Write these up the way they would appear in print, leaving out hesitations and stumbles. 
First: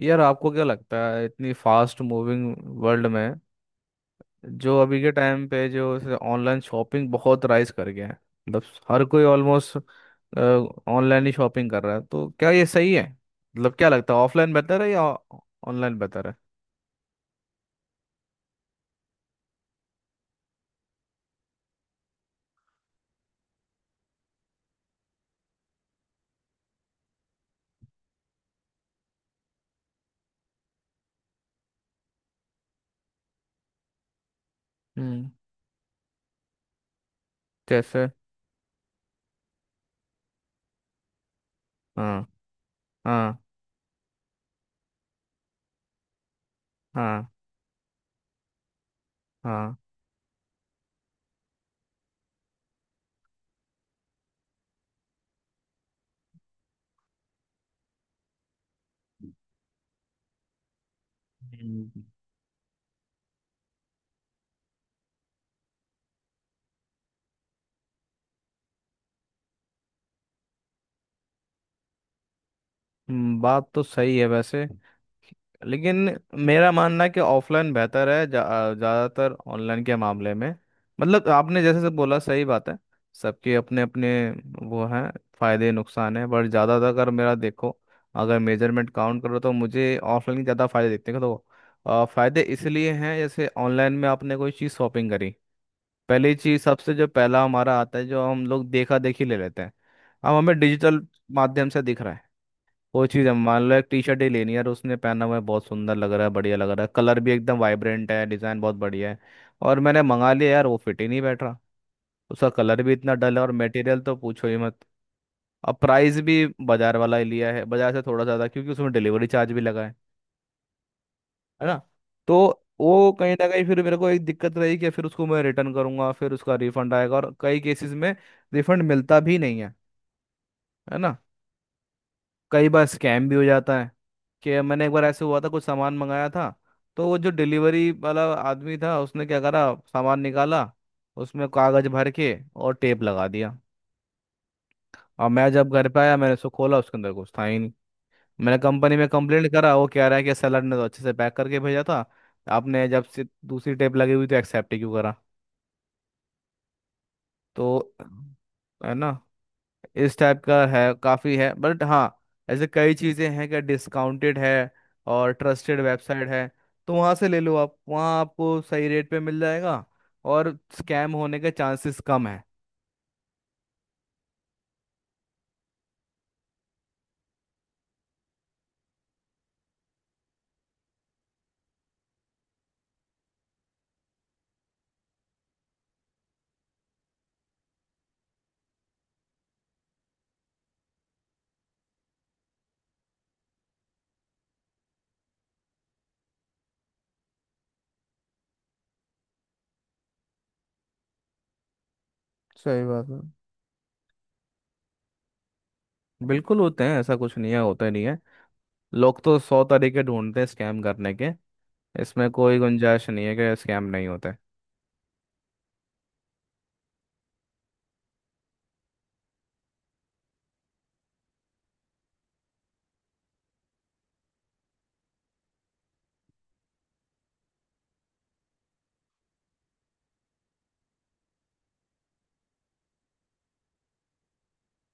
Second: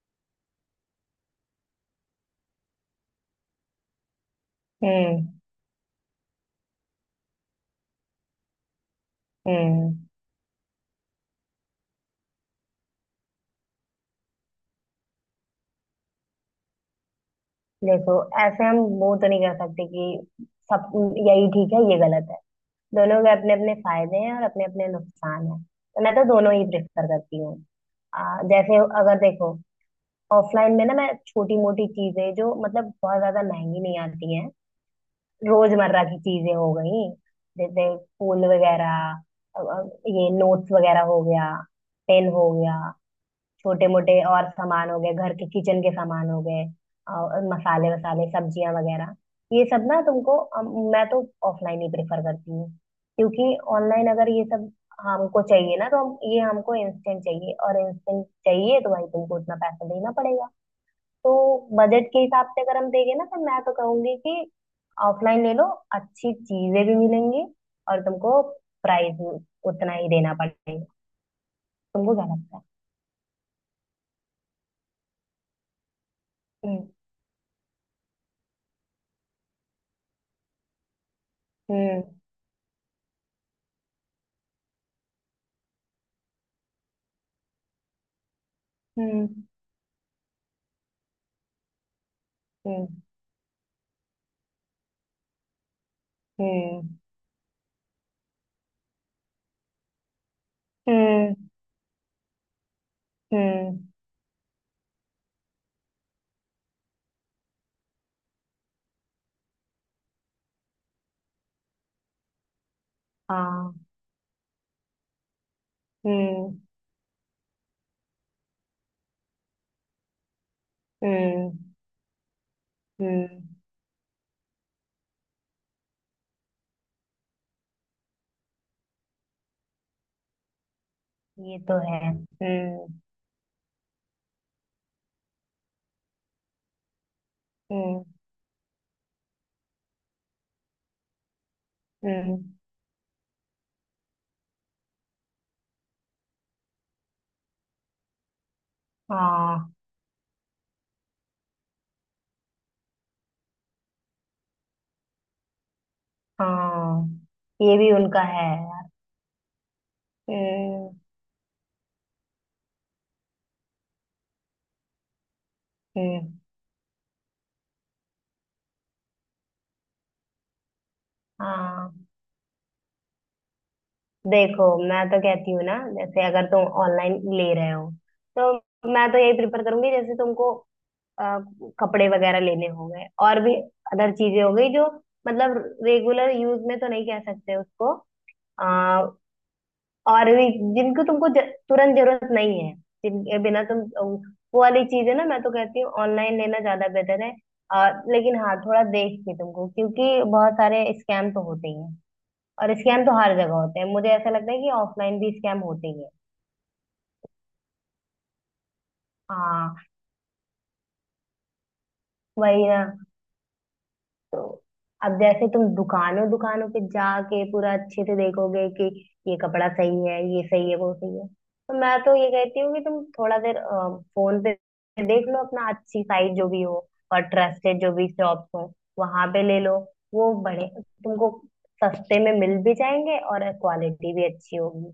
यार आपको क्या लगता है इतनी फास्ट मूविंग वर्ल्ड में जो अभी के हम्म। टाइम पे जो ऑनलाइन शॉपिंग बहुत राइज कर गया है। मतलब हर कोई ऑलमोस्ट हम्म। ऑनलाइन ही शॉपिंग कर रहा है तो क्या ये सही है? मतलब क्या लगता है ऑफलाइन बेहतर है या ऑनलाइन बेहतर है? देखो, ऐसे हम वो तो नहीं कर सकते कि सब यही ठीक है ये गलत है। दोनों के अपने अपने फायदे हैं और अपने अपने नुकसान हैं, तो मैं तो दोनों ही प्रेफर करती हूँ। जैसे अगर देखो, ऑफलाइन में ना मैं छोटी मोटी चीजें जो मतलब बहुत ज्यादा महंगी नहीं आती हैं, हम्म। रोजमर्रा की चीजें हो गई। जैसे जैसे फूल वगैरह, अब ये नोट्स वगैरह हो गया, हाँ पेन हो गया, हाँ छोटे मोटे और सामान हो गए, घर के किचन के सामान हो गए, हाँ और मसाले वसाले सब्जियां वगैरह। ये हाँ सब ना तुमको मैं तो ऑफलाइन ही प्रेफर करती हूँ, क्योंकि ऑनलाइन अगर ये सब हमको चाहिए ना, तो हम ये हमको इंस्टेंट चाहिए, और इंस्टेंट चाहिए तो भाई तुमको उतना पैसा देना पड़ेगा। तो हम्म। बजट के हिसाब से अगर हम देंगे ना, तो मैं तो कहूंगी कि ऑफलाइन ले लो, अच्छी चीजें भी मिलेंगी और तुमको प्राइस उतना ही देना पड़ेगा। तुमको क्या लगता है? बात तो सही है वैसे, लेकिन मेरा हम्म। मानना है कि ऑफलाइन बेहतर है ज़्यादातर ऑनलाइन के मामले में। मतलब आपने जैसे से हम्म। बोला सही बात है। सबके अपने अपने वो हैं फायदे नुकसान हैं बट ज़्यादातर अगर मेरा देखो अगर मेजरमेंट काउंट करो हम्म। तो मुझे ऑफलाइन के ज़्यादा फायदे दिखते हैं तो फायदे इसलिए हैं। जैसे ऑनलाइन में आपने कोई चीज़ शॉपिंग करी पहली चीज़ सबसे जो पहला हमारा आता है जो हम लोग देखा देखी ले लेते हैं। अब हमें डिजिटल 嗯嗯嗯嗯，हाँ। माध्यम से दिख रहा है कोई चीज़ है मान लो एक टी शर्ट ही लेनी है और उसने पहना हुआ है बहुत सुंदर लग रहा है बढ़िया लग रहा है कलर भी एकदम वाइब्रेंट है डिज़ाइन बहुत बढ़िया है। और मैंने मंगा लिया यार वो फिट ही नहीं बैठ रहा उसका कलर भी इतना डल है और मटेरियल तो पूछो ही मत। अब प्राइस भी हम्म। बाजार वाला ही लिया है बाजार से थोड़ा ज़्यादा क्योंकि उसमें डिलीवरी चार्ज भी लगा है। हम्म। हम्म। हाँ। हम्म। है हम्म। ना? तो वो कहीं ना हम्म। कहीं फिर मेरे को एक दिक्कत रही कि फिर उसको मैं रिटर्न करूंगा फिर उसका रिफंड आएगा और कई केसेस में रिफंड मिलता भी नहीं है। है ना? ये तो है। कई बार हम्म। स्कैम भी हो जाता है कि मैंने एक बार ऐसे हुआ था कुछ सामान मंगाया था तो वो जो डिलीवरी हम्म। वाला आदमी था उसने क्या करा सामान निकाला उसमें कागज भर के हम्म। और टेप लगा दिया। और मैं जब घर पे आया मैंने उसको खोला उसके अंदर कुछ था ही नहीं। मैंने कंपनी में कंप्लेंट हाँ। करा वो कह रहा है कि सेलर ने तो अच्छे से पैक करके भेजा था। आपने जब से दूसरी टेप लगी हुई तो एक्सेप्ट ही क्यों करा? हाँ, ये भी तो उनका है यार। है ना। इस टाइप का हम्म। है काफ़ी है बट हाँ ऐसे कई चीज़ें हैं कि डिस्काउंटेड है और ट्रस्टेड वेबसाइट हम्म। है तो वहाँ से ले लो आप वहाँ आपको सही रेट पे मिल जाएगा और स्कैम होने के चांसेस हाँ। कम है। देखो, मैं तो कहती हूँ ना, जैसे अगर तुम ऑनलाइन ले रहे हो तो मैं तो यही प्रिफर करूंगी। जैसे तुमको अ, कपड़े वगैरह लेने हो गए, और भी अदर चीजें हो गई जो मतलब रेगुलर यूज में तो नहीं कह सकते उसको, और भी जिनको तुमको तुरंत जरूरत नहीं है, जिनके बिना तुम वो वाली चीज है ना, मैं तो कहती हूँ ऑनलाइन लेना ज्यादा बेहतर है। और लेकिन हाँ, थोड़ा देख के तुमको, क्योंकि बहुत सारे स्कैम तो होते ही हैं। और सही स्कैम बात तो है। हर जगह होते हैं, मुझे ऐसा लगता है कि ऑफलाइन भी स्कैम होते ही हैं। बिल्कुल होते हैं ऐसा कुछ नहीं है होते नहीं है। लोग तो 100 हाँ। तरीके ढूंढते हैं स्कैम करने के। इसमें कोई वही ना। गुंजाइश नहीं है कि स्कैम नहीं होते। तो अब जैसे तुम दुकानों दुकानों पे जाके पूरा अच्छे से देखोगे कि ये कपड़ा सही है, ये सही है, वो सही है, तो मैं तो ये कहती हूँ कि तुम थोड़ा देर फोन पे देख लो अपना, अच्छी साइट जो भी हो और ट्रस्टेड जो भी शॉप्स हो वहां पे ले लो। वो बड़े तुमको सस्ते में मिल भी जाएंगे और क्वालिटी भी अच्छी होगी।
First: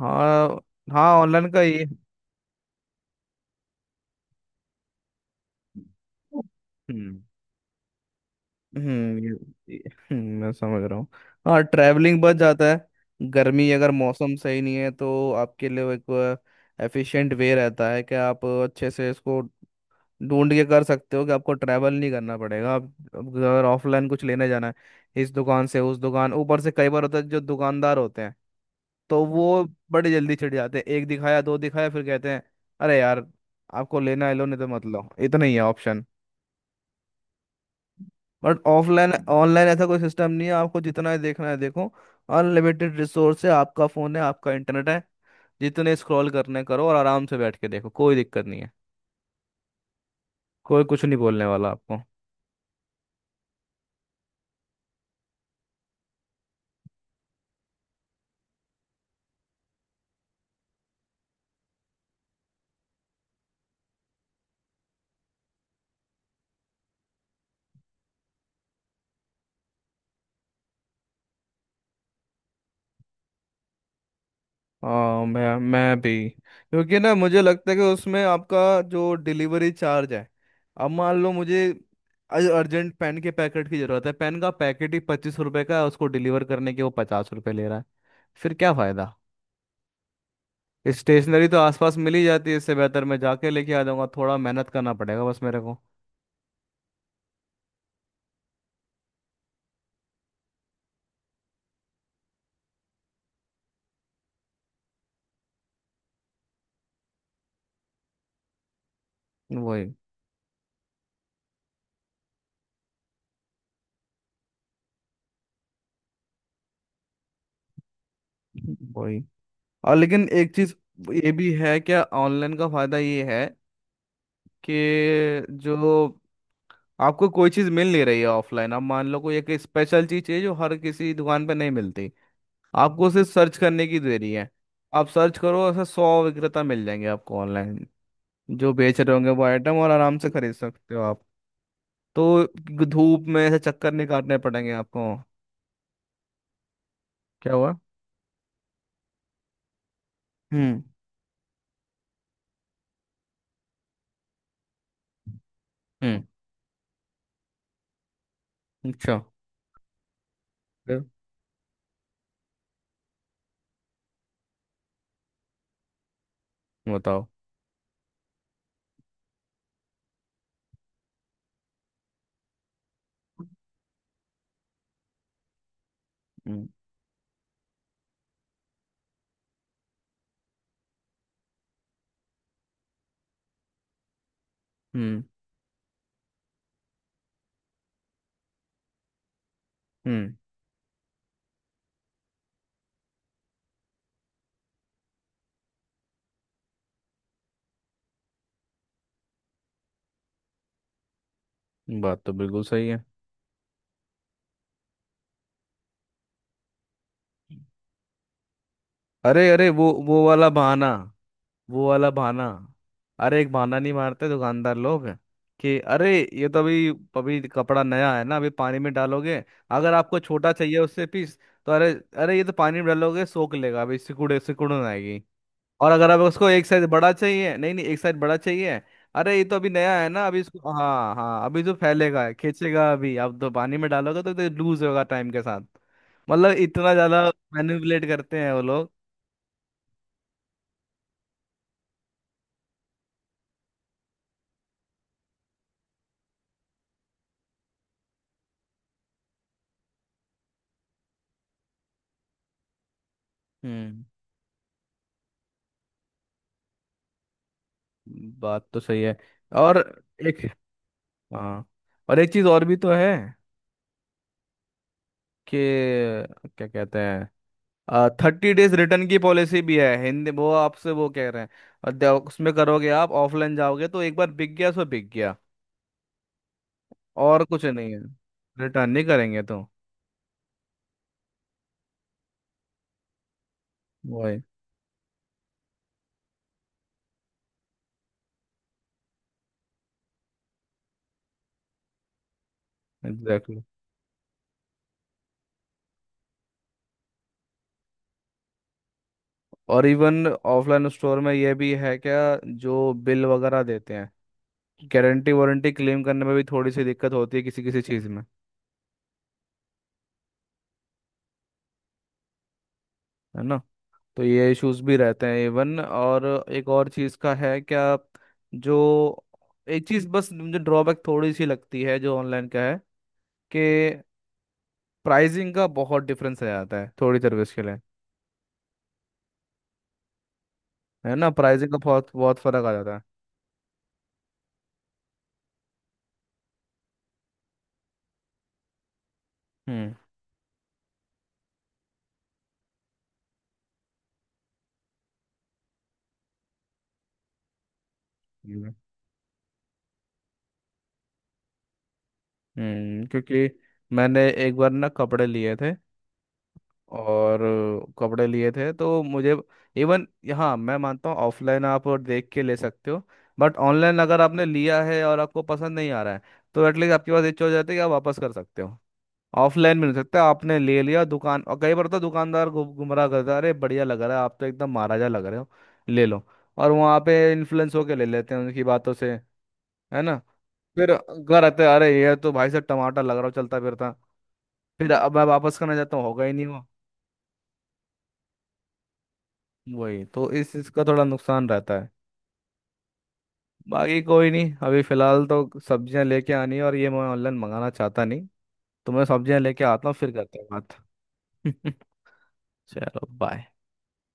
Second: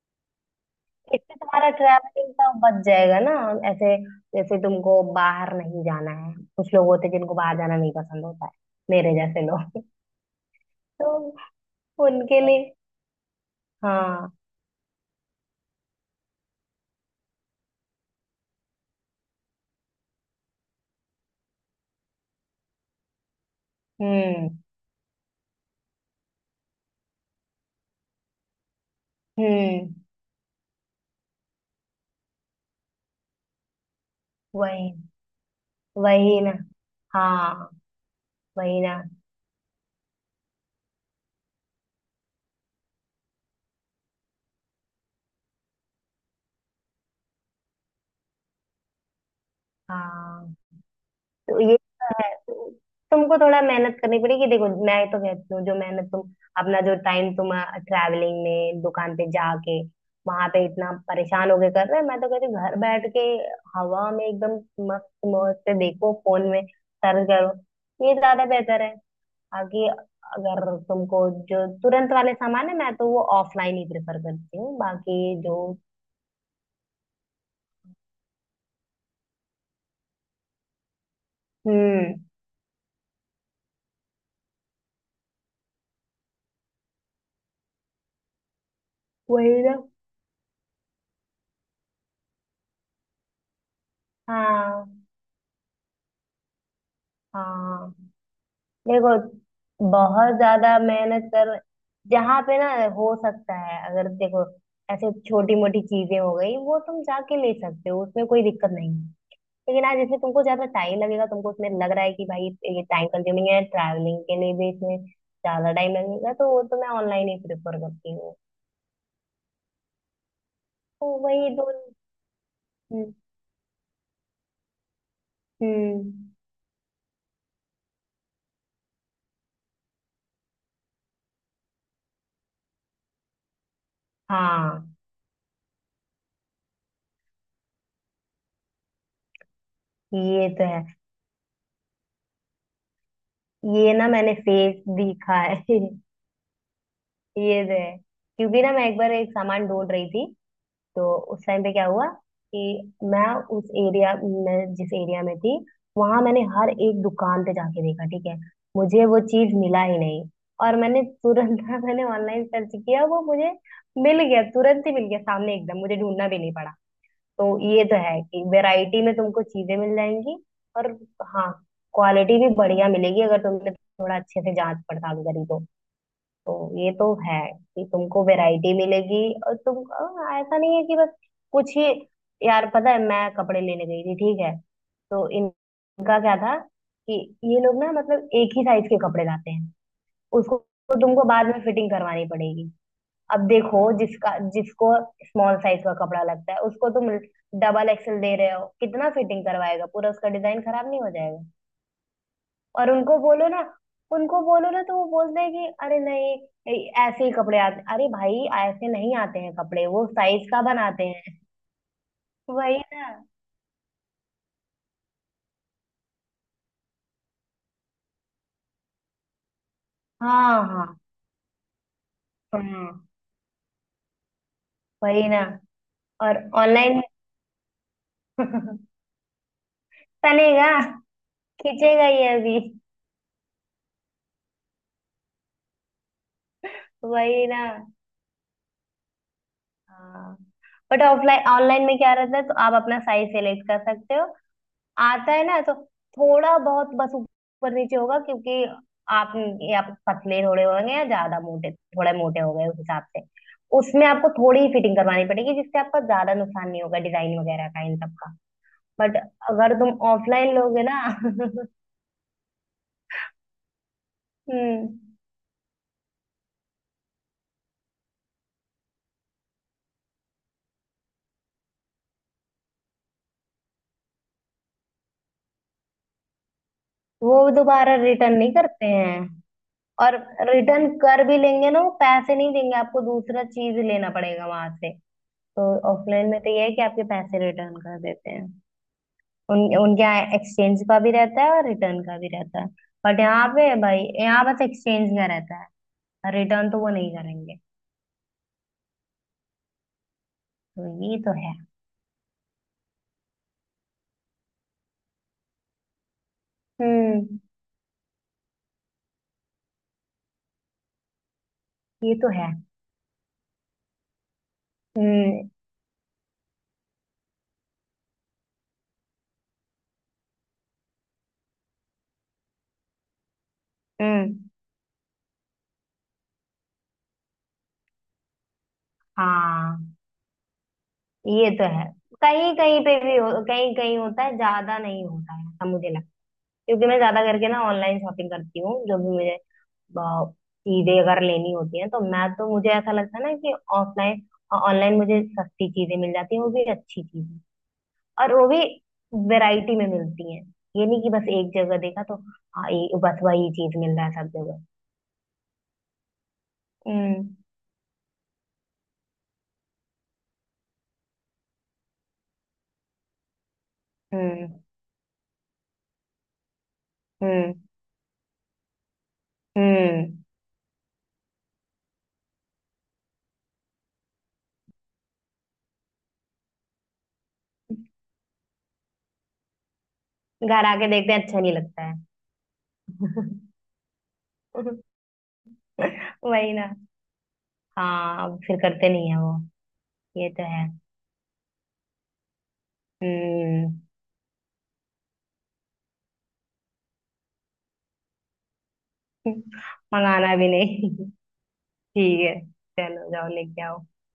हाँ हाँ इससे ऑनलाइन का तुम्हारा ये। ट्रैवलिंग का बच जाएगा ना। ऐसे जैसे तुमको बाहर नहीं जाना है, कुछ लोग होते हैं हम्म जिनको बाहर जाना नहीं पसंद होता है, मेरे जैसे लोग, मैं समझ रहा हूँ। तो हाँ ट्रैवलिंग बच उनके जाता लिए है गर्मी अगर मौसम हाँ। सही नहीं है तो आपके लिए वो एक एफिशिएंट वे रहता है कि आप अच्छे से इसको ढूंढ के कर सकते हो कि आपको ट्रैवल नहीं करना पड़ेगा। आप अगर ऑफलाइन कुछ लेने हम्म। जाना है इस दुकान से उस दुकान ऊपर से कई बार होता है जो दुकानदार होते हैं तो वो हम्म। बड़े जल्दी छिड़ जाते हैं एक दिखाया दो दिखाया फिर कहते हैं अरे यार आपको लेना है लो नहीं तो मत वही। लो इतना ही है ऑप्शन। वही ना। हाँ। बट वही ना। ऑफलाइन ऑनलाइन ऐसा कोई सिस्टम नहीं है आपको जितना ही देखना है देखो। अनलिमिटेड रिसोर्स है आपका फोन है आपका इंटरनेट है जितने स्क्रॉल करने करो और आराम से बैठ के देखो कोई दिक्कत नहीं है। हाँ। कोई कुछ नहीं बोलने तो वाला ये आपको। तो है। तो तुमको थोड़ा मेहनत करनी पड़ेगी। देखो, मैं तो कहती हूँ जो मेहनत तुम, अपना जो टाइम तुम ट्रैवलिंग में दुकान पे जाके वहां पे इतना परेशान होके कर रहे हैं, मैं तो कहती हूँ घर बैठ के, हवा में एकदम मस्त मौज से देखो फोन में, सर्च करो, ये ज्यादा बेहतर है। आगे अगर तुमको, जो तुरंत वाले सामान है मैं तो वो ऑफलाइन ही प्रेफर करती हूँ, बाकी हाँ मैं जो। मैं भी क्योंकि ना मुझे लगता है कि उसमें आपका जो डिलीवरी चार्ज है अब मान लो मुझे हम्म। अर्जेंट पेन के पैकेट की जरूरत है पेन का पैकेट ही 25 रुपए का है उसको डिलीवर करने के वो 50 रुपए ले रहा है। फिर क्या फायदा? वही ना। स्टेशनरी तो आसपास मिल ही जाती है इससे बेहतर मैं जाके लेके आ जाऊंगा थोड़ा मेहनत हाँ। करना पड़ेगा बस मेरे को। हाँ। देखो, बहुत ज्यादा मेहनत कर, जहाँ पे ना, हो सकता है अगर देखो, ऐसे छोटी मोटी चीजें हो गई वो तुम जाके ले सकते हो, उसमें कोई दिक्कत नहीं है। लेकिन वही। आज इसमें तुमको ज्यादा टाइम लगेगा, तुमको उसमें लग रहा है कि भाई ये टाइम कंज्यूमिंग है, ट्रैवलिंग के लिए भी इसमें ज्यादा टाइम लगेगा, तो वो तो मैं ऑनलाइन ही प्रेफर करती हूँ। वही और लेकिन एक चीज तो ये वही भी दो। है क्या ऑनलाइन का फायदा हम्म। ये है कि जो हम्म, आपको कोई चीज मिल नहीं रही है ऑफलाइन आप मान लो कोई एक स्पेशल चीज चाहिए जो हर किसी दुकान पे नहीं मिलती आपको सिर्फ सर्च करने की देरी है हाँ। आप सर्च करो ऐसे 100 विक्रेता मिल जाएंगे आपको ऑनलाइन जो बेच रहे होंगे वो आइटम और आराम से ये खरीद तो है। सकते हो आप। तो धूप में ऐसे ये चक्कर नहीं ना, मैंने काटने पड़ेंगे फेस आपको। दिखा है। क्या ये हुआ? तो है। क्योंकि ना, मैं एक बार एक सामान ढूंढ रही थी। हम्म तो उस टाइम पे क्या हुआ कि मैं उस एरिया, मैं जिस एरिया में थी वहां हम्म मैंने हर एक दुकान पे जाके देखा, ठीक है। मुझे अच्छा। वो चीज मिला ही नहीं। और मैंने फिर? तुरंत ना, मैंने ऑनलाइन सर्च किया, वो मुझे मिल गया, तुरंत ही मिल गया सामने एकदम, मुझे ढूंढना भी नहीं। बताओ। तो ये तो है कि वैरायटी में तुमको चीजें मिल जाएंगी। और हाँ, क्वालिटी भी बढ़िया मिलेगी अगर तुमने थोड़ा अच्छे से जांच पड़ताल करी तो। तो हम्म ये तो है कि तुमको वैरायटी मिलेगी। और तुम ऐसा नहीं है कि बस कुछ ही। यार पता है, मैं कपड़े लेने गई थी, ठीक है। हम्म तो इनका क्या था कि ये लोग ना मतलब एक ही साइज के कपड़े लाते हैं हम्म। उसको। तो तुमको बाद में फिटिंग करवानी पड़ेगी। अब देखो जिसका जिसको स्मॉल साइज का कपड़ा लगता है उसको तुम डबल एक्सेल दे रहे हो, कितना फिटिंग करवाएगा, पूरा उसका डिजाइन खराब नहीं हो जाएगा? बात तो बिल्कुल सही और है। उनको बोलो ना, उनको बोलो ना तो वो बोलते हैं कि अरे नहीं, ऐसे ही कपड़े आते, अरे भाई ऐसे नहीं आते अरे हैं अरे कपड़े, वो वो वो साइज वाला का बहाना। बनाते हैं। वो वाला बहाना। वही ना। अरे एक बहाना नहीं मारते दुकानदार लोग कि अरे ये तो अभी अभी कपड़ा नया है ना अभी पानी में डालोगे अगर आपको छोटा हाँ। चाहिए हाँ। उससे पीस तो अरे अरे ये तो पानी में हाँ। डालोगे सोख लेगा अभी सिकुड़े सिकुड़न आएगी। वही ना। और अगर आप और उसको एक साइज ऑनलाइन। बड़ा चाहिए नहीं नहीं एक साइज बड़ा चाहिए अरे ये तो अभी नया है ना अभी तनेगा, इसको हाँ हाँ अभी जो खींचेगा ये फैलेगा अभी। खींचेगा अभी आप तो पानी में डालोगे तो लूज होगा टाइम के साथ। मतलब इतना ज्यादा वही ना। मैनिपुलेट करते हैं वो लोग। हाँ। बट ऑफलाइन ऑनलाइन में क्या रहता है तो आप अपना साइज सेलेक्ट कर सकते हो, आता है ना तो। थोड़ा बहुत बस ऊपर नीचे होगा क्योंकि आप या पतले थोड़े होंगे या ज्यादा मोटे, थोड़े मोटे हो गए उस हिसाब से। हम्म। उसमें आपको थोड़ी ही फिटिंग करवानी पड़ेगी, जिससे आपका ज्यादा नुकसान नहीं होगा डिजाइन वगैरह का, इन सब का। बात तो सही है बट अगर और तुम एक ऑफलाइन लोगे ना। हाँ और एक चीज और भी तो है हम्म। कि क्या कहते हैं 30 डेज रिटर्न की पॉलिसी भी है हिंदी वो आपसे वो कह रहे हैं और उसमें करोगे आप ऑफलाइन जाओगे तो एक बार बिक गया सो बिक गया। और वो कुछ नहीं दोबारा है रिटर्न नहीं करते रिटर्न नहीं करेंगे हैं। तो। और रिटर्न कर भी लेंगे ना, वो पैसे नहीं देंगे, आपको दूसरा चीज लेना वही। पड़ेगा वहां से। तो ऑफलाइन में तो ये है कि आपके पैसे रिटर्न कर देते हैं। उन उनके यहाँ एक्सचेंज का भी रहता है और रिटर्न का भी रहता है। बट यहाँ एग्जैक्टली पे भाई, यहाँ बस एक्सचेंज का रहता है, रिटर्न तो वो नहीं करेंगे। और इवन तो ऑफलाइन ये स्टोर में तो ये है। भी है क्या जो बिल वगैरह देते हैं गारंटी वारंटी क्लेम करने में भी थोड़ी सी दिक्कत होती हम्म। है किसी किसी चीज़ में। ये तो है। है ना? तो ये इश्यूज भी रहते हैं हम्म। इवन। और एक और चीज़ का है क्या जो एक चीज़ बस मुझे ड्रॉबैक थोड़ी सी लगती है जो ऑनलाइन का है कि हम्म। प्राइसिंग का बहुत डिफरेंस आ जाता है थोड़ी सर्विस के लिए। हाँ, है ना? ये तो प्राइसिंग का है। बहुत बहुत कहीं फर्क आ कहीं जाता पे है। भी कहीं कहीं होता है, ज्यादा नहीं होता है ऐसा मुझे। क्योंकि मैं ज्यादा करके ना ऑनलाइन शॉपिंग करती हूँ, जो भी मुझे चीजें अगर लेनी होती हैं, तो मैं तो मुझे ऐसा लगता है ना कि ऑफलाइन, ऑनलाइन मुझे सस्ती चीजें मिल जाती हैं, वो भी अच्छी चीजें, और वो भी हम्म वैरायटी में मिलती हैं। ये नहीं कि बस एक जगह देखा तो हाँ, ये बस क्योंकि वही चीज मिल रहा है मैंने सब एक जगह। बार ना कपड़े लिए थे हम्म। और कपड़े लिए थे तो मुझे इवन हाँ मैं मानता हूँ ऑफलाइन आप और देख के ले सकते हो बट ऑनलाइन अगर आपने हम्म। लिया है और आपको पसंद नहीं आ रहा है तो एटलीस्ट आपके पास ये चीज़ हो हम्म। जाती है कि आप वापस कर सकते हो। ऑफलाइन मिल हम्म। सकता है आपने ले लिया दुकान और कई बार तो दुकानदार गुमराह करता है अरे बढ़िया लग रहा है आप तो एकदम महाराजा लग रहे हो ले लो। और वहाँ पे इन्फ्लुएंस होके ले लेते हैं उनकी बातों से। है ना? घर आके फिर देखते हैं अच्छा घर नहीं आते हैं, लगता अरे है। ये तो भाई साहब टमाटर लग रहा हो चलता फिरता फिर अब मैं वापस करना चाहता हूँ होगा ही नहीं वही वो। ना। हाँ, अब फिर करते नहीं है वो। वही ये तो तो इस है। चीज का थोड़ा नुकसान रहता है। हम्म। बाकी कोई नहीं अभी फिलहाल तो सब्जियां लेके आनी है और ये मैं ऑनलाइन मंगाना चाहता नहीं। तो मैं सब्जियां लेके आता हूँ फिर मंगाना करते हैं भी बात। नहीं। ठीक है, चलो चलो जाओ बाय। लेके आओ।